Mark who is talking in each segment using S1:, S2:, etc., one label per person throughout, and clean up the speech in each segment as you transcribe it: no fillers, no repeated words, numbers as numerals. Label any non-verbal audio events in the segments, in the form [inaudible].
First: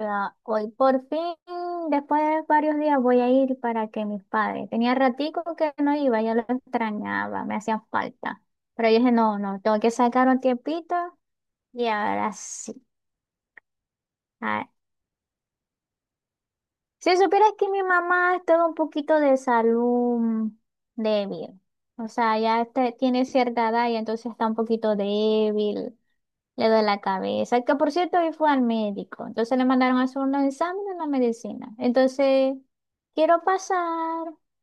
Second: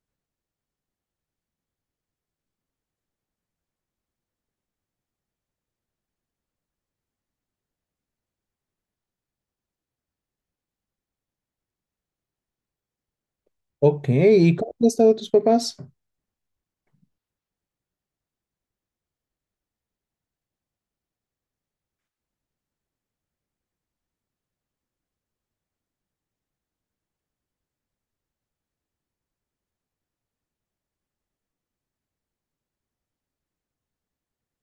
S1: Ah, hoy por fin, después de varios días, voy a ir para que mis padres. Tenía ratico que no iba, ya lo extrañaba, me hacían falta. Pero yo dije, no, no, tengo que sacar un tiempito y ahora sí.
S2: Ok, ¿y
S1: Ah,
S2: cómo han estado tus papás?
S1: si supieras que mi mamá estaba un poquito de salud débil. O sea, ya tiene cierta edad y entonces está un poquito débil, le duele la cabeza. Que por cierto, hoy fue al médico. Entonces le mandaron a hacer unos exámenes en la medicina. Entonces. Quiero pasar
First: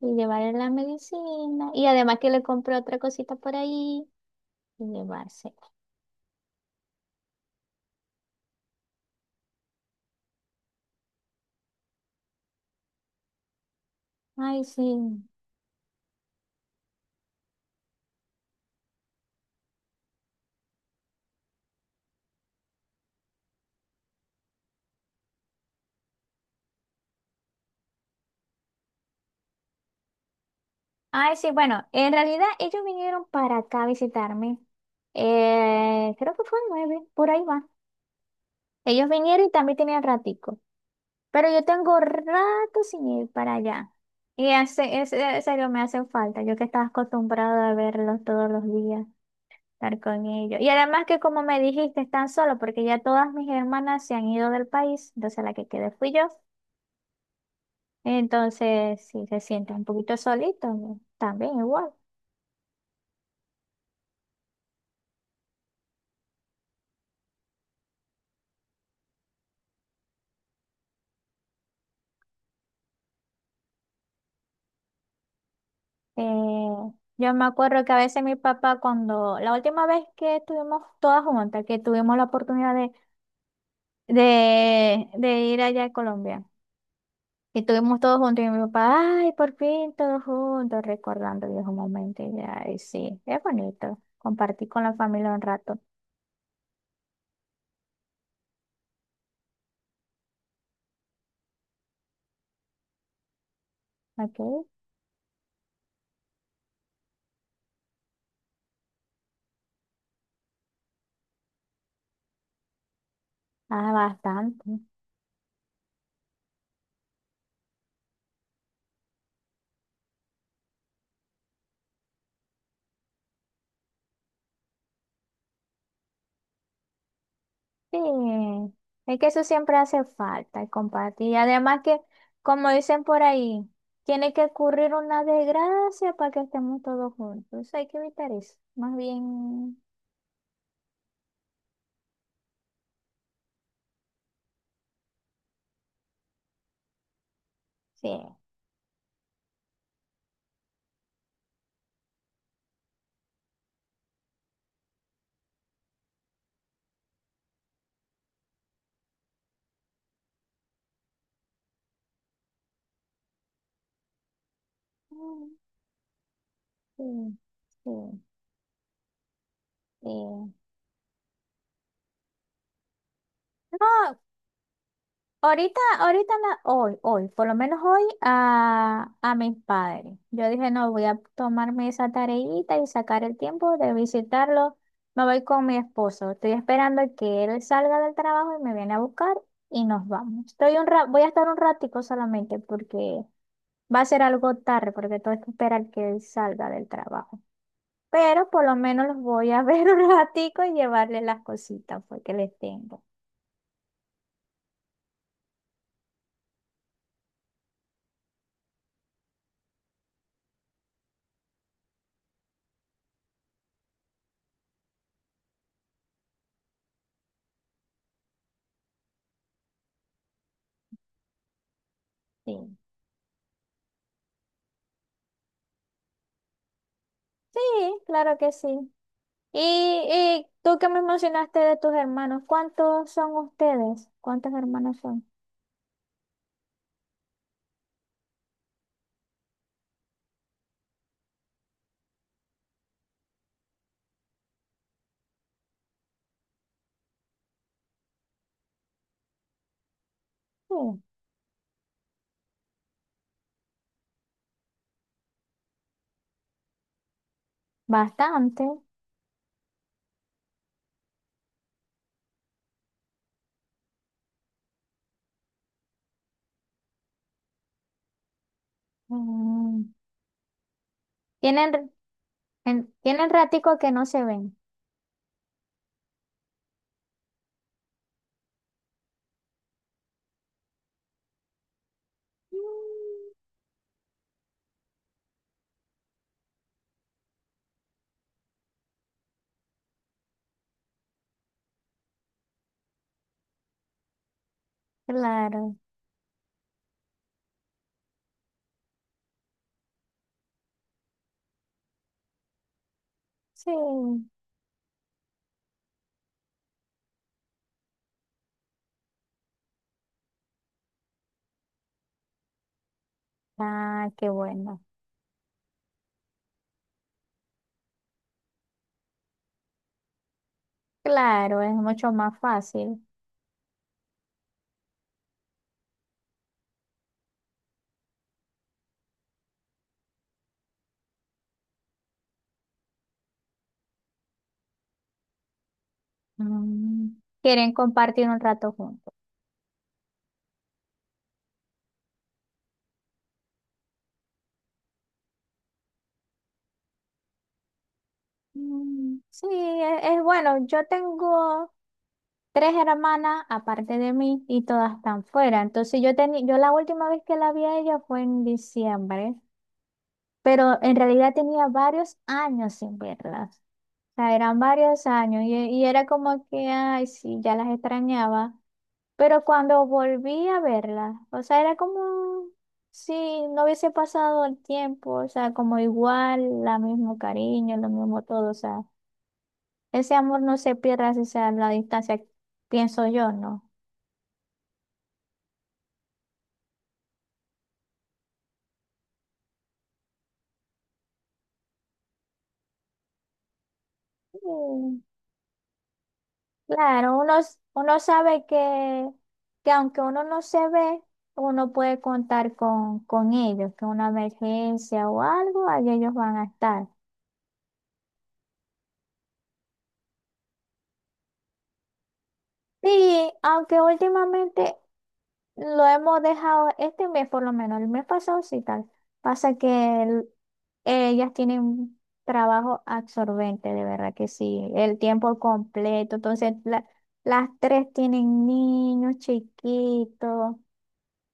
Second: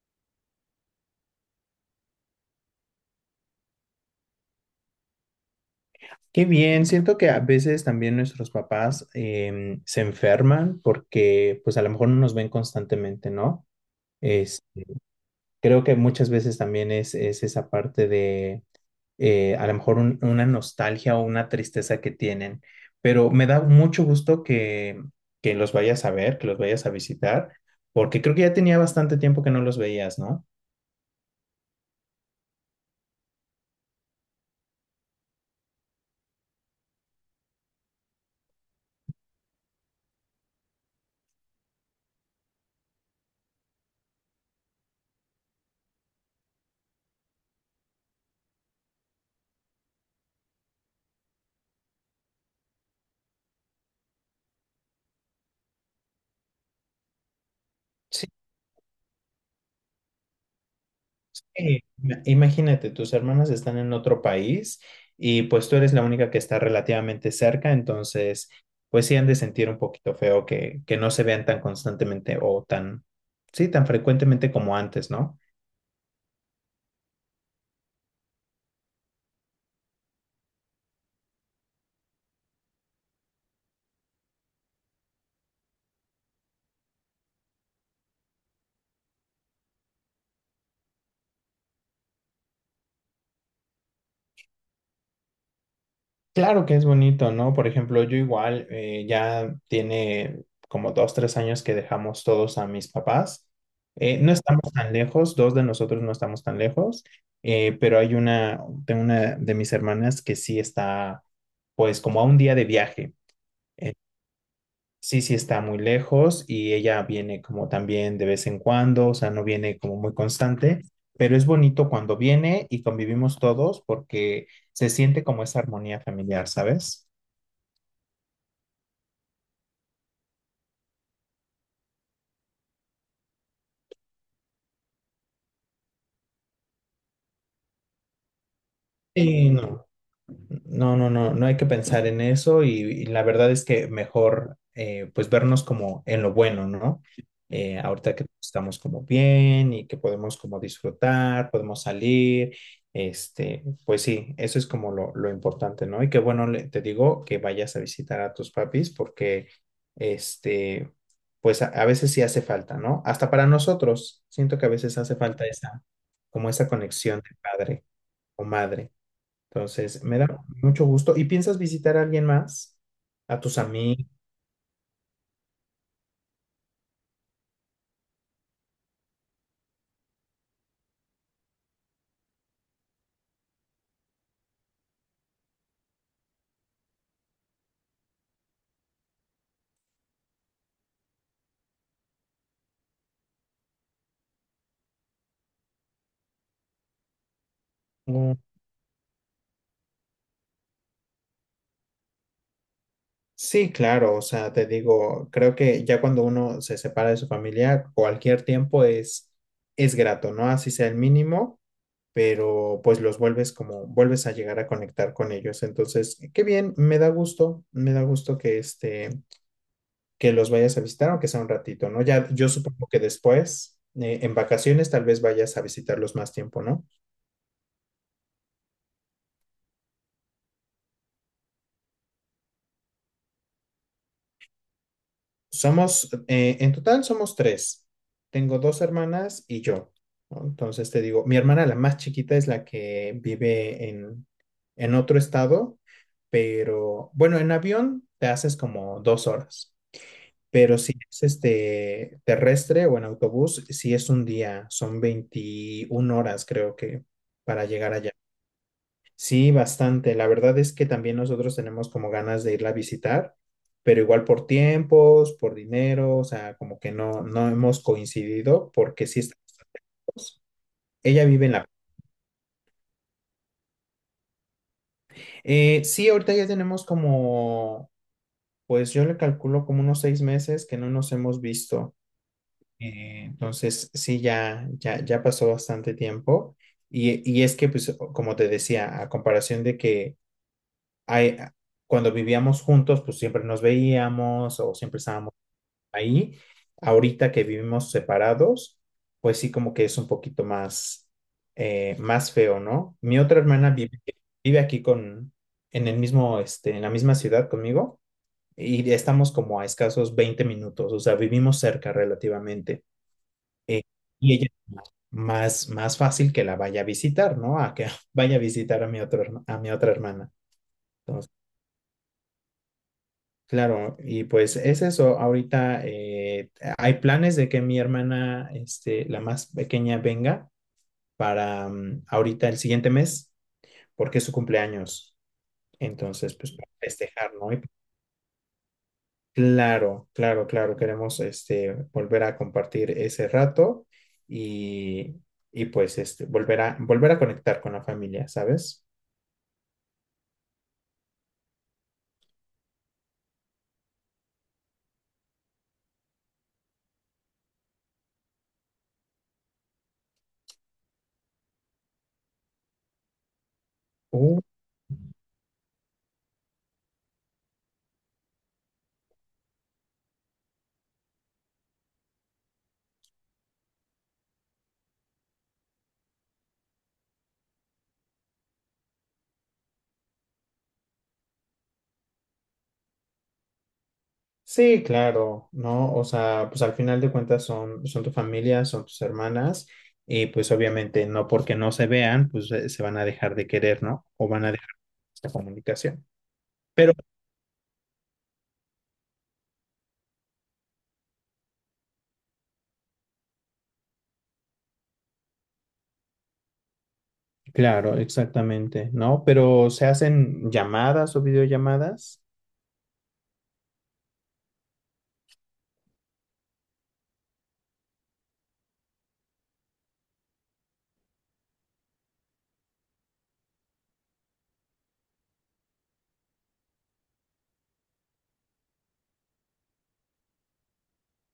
S1: y llevarle la medicina. Y además que le compré otra cosita por ahí y llevarse.
S2: Qué bien, siento que a veces también nuestros papás se enferman porque pues a lo mejor no nos ven constantemente, ¿no? Es,
S1: Ay, sí.
S2: Creo que muchas veces también es esa parte de a lo mejor una nostalgia o una tristeza que tienen, pero me da mucho gusto que, los vayas a ver, que los vayas a visitar, porque creo que ya tenía bastante tiempo que no los veías, ¿no?
S1: Ay, sí, bueno, en realidad ellos vinieron para acá a visitarme. Creo que fue el 9 por ahí va. Ellos vinieron y también tenían ratico. Pero yo tengo rato sin ir para allá. En serio me hacen falta, yo que estaba acostumbrada a verlos todos los días. Estar con ellos. Y además que como me dijiste, están solos porque ya todas mis hermanas se han ido del país, entonces la que quedé fui yo.
S2: Sí.
S1: Entonces, si se sienten un poquito solitos, ¿no? también igual.
S2: Imagínate, tus hermanas están en otro país y pues tú eres la única que está relativamente cerca, entonces pues sí han de sentir un poquito feo que no se vean tan constantemente o tan, sí, tan frecuentemente como antes, ¿no?
S1: Eh, yo me acuerdo que a veces mi papá, cuando la última vez que estuvimos todas juntas, que tuvimos la oportunidad de, ir allá a Colombia, y estuvimos todos juntos, y mi papá, ay, por fin todos juntos, recordando viejos momentos, y ay, sí, es bonito compartir con la familia un rato.
S2: Claro que es bonito, ¿no? Por ejemplo, yo igual ya tiene como 2, 3 años que dejamos todos a mis papás. No
S1: ¿Ok?
S2: estamos tan lejos, dos de nosotros no estamos tan lejos, pero hay una, tengo una de mis hermanas que sí está, pues como a un día de viaje.
S1: Ah,
S2: Eh,
S1: bastante.
S2: sí, sí está muy lejos y ella viene como también de vez en cuando, o sea, no viene como muy constante, pero es bonito cuando viene y convivimos todos porque se siente como esa armonía familiar, ¿sabes?
S1: Sí. Es que eso siempre hace falta, el compartir. Y además que, como dicen por ahí, tiene que ocurrir una desgracia para que estemos todos juntos. Eso hay que evitar eso. Más
S2: Sí,
S1: bien.
S2: no, no, no, no, no hay que pensar en eso y la verdad es que mejor pues vernos como en lo bueno, ¿no?
S1: Sí.
S2: Ahorita que estamos como bien y que podemos como disfrutar, podemos salir, este, pues sí, eso es como lo importante, ¿no? Y que bueno, te digo que vayas a visitar a tus papis porque, este, pues a veces sí hace falta, ¿no? Hasta para nosotros, siento que a veces hace falta
S1: Mm,
S2: esa, como esa conexión de
S1: sí,
S2: padre
S1: sí,
S2: o madre. Entonces, me da
S1: sí.
S2: mucho gusto. ¿Y piensas visitar a alguien más? ¿A tus amigos?
S1: No, ahorita, ahorita, hoy, hoy, por lo menos hoy, a mis padres. Yo dije, no, voy a tomarme esa tareita y sacar el tiempo de visitarlo. Me voy con mi esposo. Estoy esperando que él salga del trabajo y me viene a buscar y nos vamos. Voy a estar un ratico solamente porque va a ser algo tarde, porque tengo que esperar que él salga del trabajo. Pero por lo menos los voy a [laughs] ver un ratico y llevarle las cositas pues, que les tengo.
S2: Sí, claro, o sea, te digo, creo que ya cuando uno se separa de su familia, cualquier tiempo es grato, ¿no? Así sea el mínimo, pero pues los vuelves como, vuelves a llegar a conectar con ellos. Entonces, qué bien, me da gusto que los vayas a visitar, aunque sea un ratito, ¿no? Ya, yo
S1: Sí,
S2: supongo que después, en vacaciones, tal vez vayas a visitarlos más tiempo, ¿no?
S1: sí, claro que sí. Y, y tú que me mencionaste de tus hermanos, ¿cuántos son ustedes? ¿Cuántos hermanos son?
S2: Somos, en total somos tres. Tengo dos hermanas y yo, ¿no? Entonces te digo, mi hermana la más chiquita es la que vive en otro estado, pero bueno, en avión te haces como 2 horas, pero si
S1: Sí,
S2: es este terrestre o en autobús, si es un día, son 21 horas creo que para llegar allá.
S1: bastante.
S2: Sí, bastante. La verdad es que también nosotros tenemos como ganas de irla a visitar, pero igual por tiempos, por dinero, o sea, como que no, no hemos coincidido porque sí estamos
S1: Mm,
S2: lejos. Ella vive en la.
S1: Tienen, Tienen ratico que no se ven.
S2: Sí, ahorita ya tenemos como, pues yo le calculo como unos 6 meses que no nos hemos visto. Entonces, sí, ya, ya, ya pasó bastante tiempo. Y es que, pues, como te decía, a comparación de que ahí- cuando vivíamos juntos, pues siempre nos veíamos o siempre estábamos
S1: Claro,
S2: ahí. Ahorita que vivimos separados, pues sí, como que es un poquito más feo, ¿no? Mi otra hermana
S1: sí.
S2: vive aquí con, en el mismo, este, en la misma ciudad conmigo y estamos como a escasos 20 minutos, o sea, vivimos cerca relativamente. Eh,
S1: Ah, qué
S2: y ella
S1: bueno.
S2: más, más fácil que la vaya a visitar, ¿no? A que [laughs] vaya a visitar a mi otro, a mi otra hermana.
S1: Claro, es mucho más fácil.
S2: Claro, y pues es eso. Ahorita hay planes de que mi hermana, este, la más pequeña, venga para ahorita el siguiente mes, porque es su cumpleaños. Entonces, pues para
S1: Mm,
S2: festejar, ¿no? Y
S1: Quieren compartir un rato juntos.
S2: claro, claro, claro, queremos este, volver a compartir ese rato y, y pues este, volver a conectar con la familia, ¿sabes?
S1: Mm, sí, es bueno. Yo tengo tres hermanas aparte de mí y todas están fuera. Entonces yo tenía, yo la última vez que la vi a ella fue en diciembre, pero en realidad tenía varios años sin verlas. O sea, eran varios años y era como que, ay, sí, ya las extrañaba. Pero cuando volví a verlas, o sea, era como si no hubiese pasado el tiempo, o sea, como igual, el mismo cariño, lo mismo todo, o sea, ese amor no se pierde, así sea la distancia, pienso yo, ¿no?
S2: Sí, claro, ¿no? O sea, pues al final de cuentas son tu familia, son tus hermanas, y pues obviamente no porque no se vean, pues se van a dejar de querer, ¿no? O van a dejar
S1: Mm.
S2: esta comunicación. Pero,
S1: Claro, uno, uno sabe que, aunque uno no se ve, uno puede contar con ellos, que una emergencia o algo, ahí ellos van a estar.
S2: claro, exactamente, ¿no? Pero se hacen llamadas o videollamadas.
S1: Sí, aunque últimamente lo hemos dejado, este mes por lo menos, el mes pasado sí tal, pasa que el- ellas tienen un trabajo absorbente, de verdad que sí, el tiempo completo, entonces las tres tienen niños chiquitos.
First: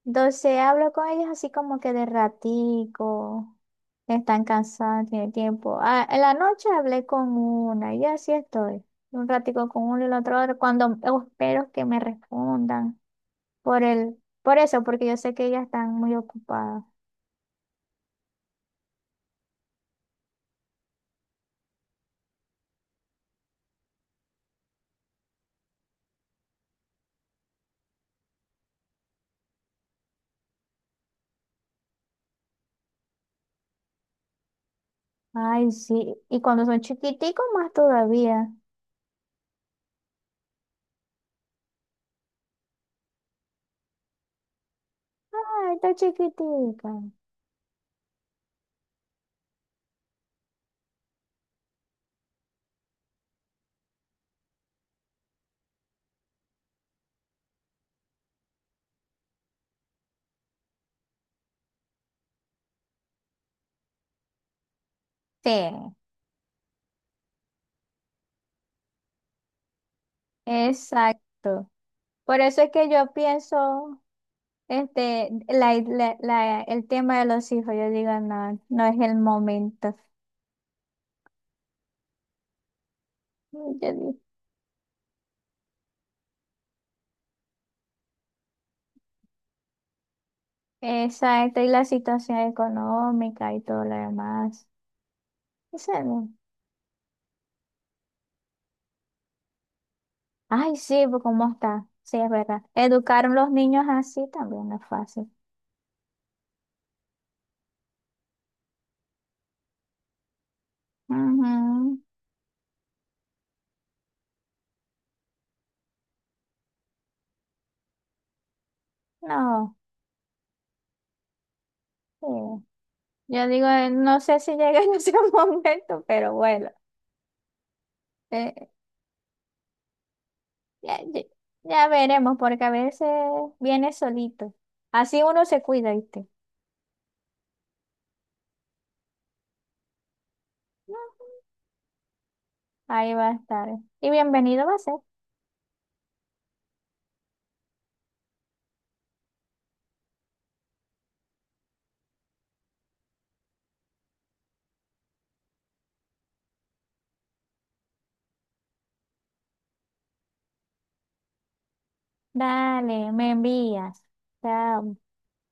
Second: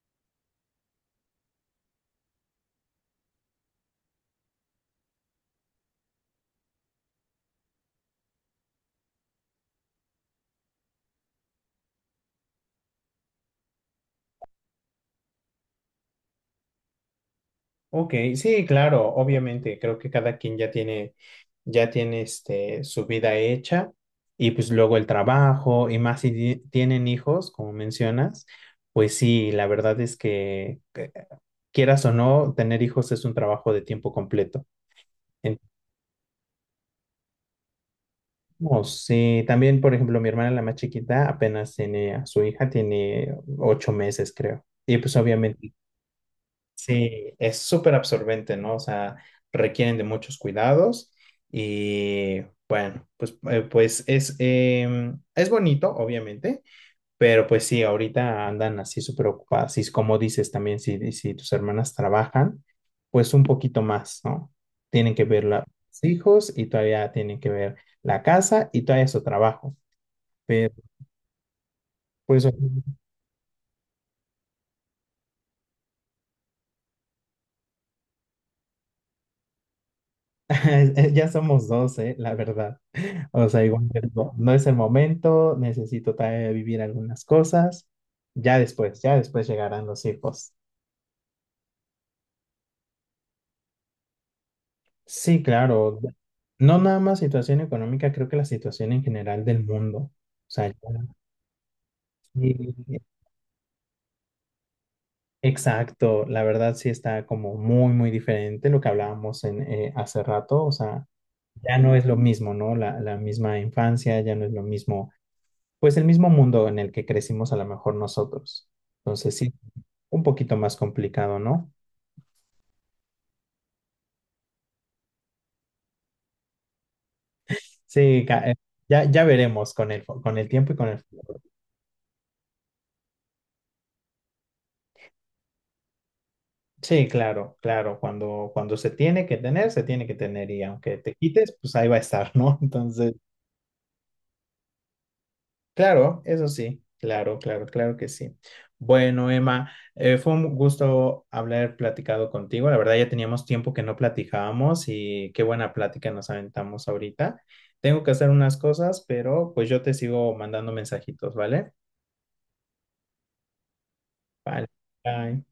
S1: Entonces hablo con ellos así como que de ratico, están cansados, tienen tiempo. Ah, en la noche hablé con una y así estoy. Un ratico con uno y el otro, cuando espero que me respondan por el, por eso, porque yo sé que ellas están muy ocupadas.
S2: Ok, sí, claro, obviamente, creo que cada quien ya tiene este, su vida hecha y pues luego el trabajo y más si tienen hijos, como mencionas, pues sí, la verdad es que quieras o no, tener hijos es un trabajo de tiempo completo.
S1: Ay, sí, y cuando son chiquiticos más todavía.
S2: Entonces, sí, también, por ejemplo, mi hermana, la más chiquita, apenas tiene a su hija, tiene 8 meses, creo. Y pues obviamente,
S1: Ay, está chiquitica.
S2: sí, es súper absorbente, ¿no? O sea, requieren de muchos cuidados y bueno, pues, pues es bonito, obviamente, pero pues sí, ahorita andan así súper ocupadas. Y es como dices también, si tus hermanas trabajan, pues un poquito más, ¿no? Tienen que ver
S1: Sí,
S2: los hijos y todavía tienen que ver la casa y todavía su trabajo. Pero
S1: exacto. Por
S2: pues
S1: eso es que yo pienso. Este, el tema de los hijos, yo digo, no, no es el momento.
S2: [laughs] ya somos dos, la verdad. O
S1: Yo
S2: sea, igual yo
S1: digo,
S2: digo, no es el momento, necesito todavía vivir algunas cosas. Ya después llegarán los hijos.
S1: exacto, y la situación económica y todo lo demás.
S2: Sí,
S1: Eso
S2: claro.
S1: no.
S2: No nada más situación económica, creo que la situación en general del mundo. O sea, ya
S1: Ay, sí, pues, ¿cómo está? Sí, es verdad.
S2: sí,
S1: Educar a los niños así también no es fácil.
S2: exacto. La verdad sí está como muy, muy diferente lo que hablábamos hace rato. O sea, ya no
S1: Ujú.
S2: es lo mismo, ¿no? La misma infancia, ya no es lo mismo pues el mismo mundo en el que crecimos a lo mejor nosotros. Entonces sí,
S1: No,
S2: un poquito más complicado, ¿no?
S1: sí. Yo digo, no sé si llega en ese [laughs] momento, pero bueno,
S2: Sí,
S1: eh,
S2: ya, ya veremos con el tiempo y con el
S1: ya, ya-
S2: futuro.
S1: ya veremos, porque a veces viene solito. Así uno se cuida, ¿viste?
S2: Sí, claro, claro, cuando, cuando se tiene que tener, se tiene que tener y aunque te quites, pues ahí va a estar, ¿no? [laughs] Entonces,
S1: Ahí va a estar. Y bienvenido va a ser.
S2: claro, eso sí, claro, claro, claro que sí. Bueno, Emma, fue un gusto haber platicado contigo. La verdad, ya teníamos tiempo que no platicábamos y qué buena plática nos aventamos ahorita. Tengo que hacer unas cosas, pero pues yo te sigo mandando mensajitos, ¿vale?
S1: Dale, me envías.
S2: Vale.
S1: Chao.
S2: Bye.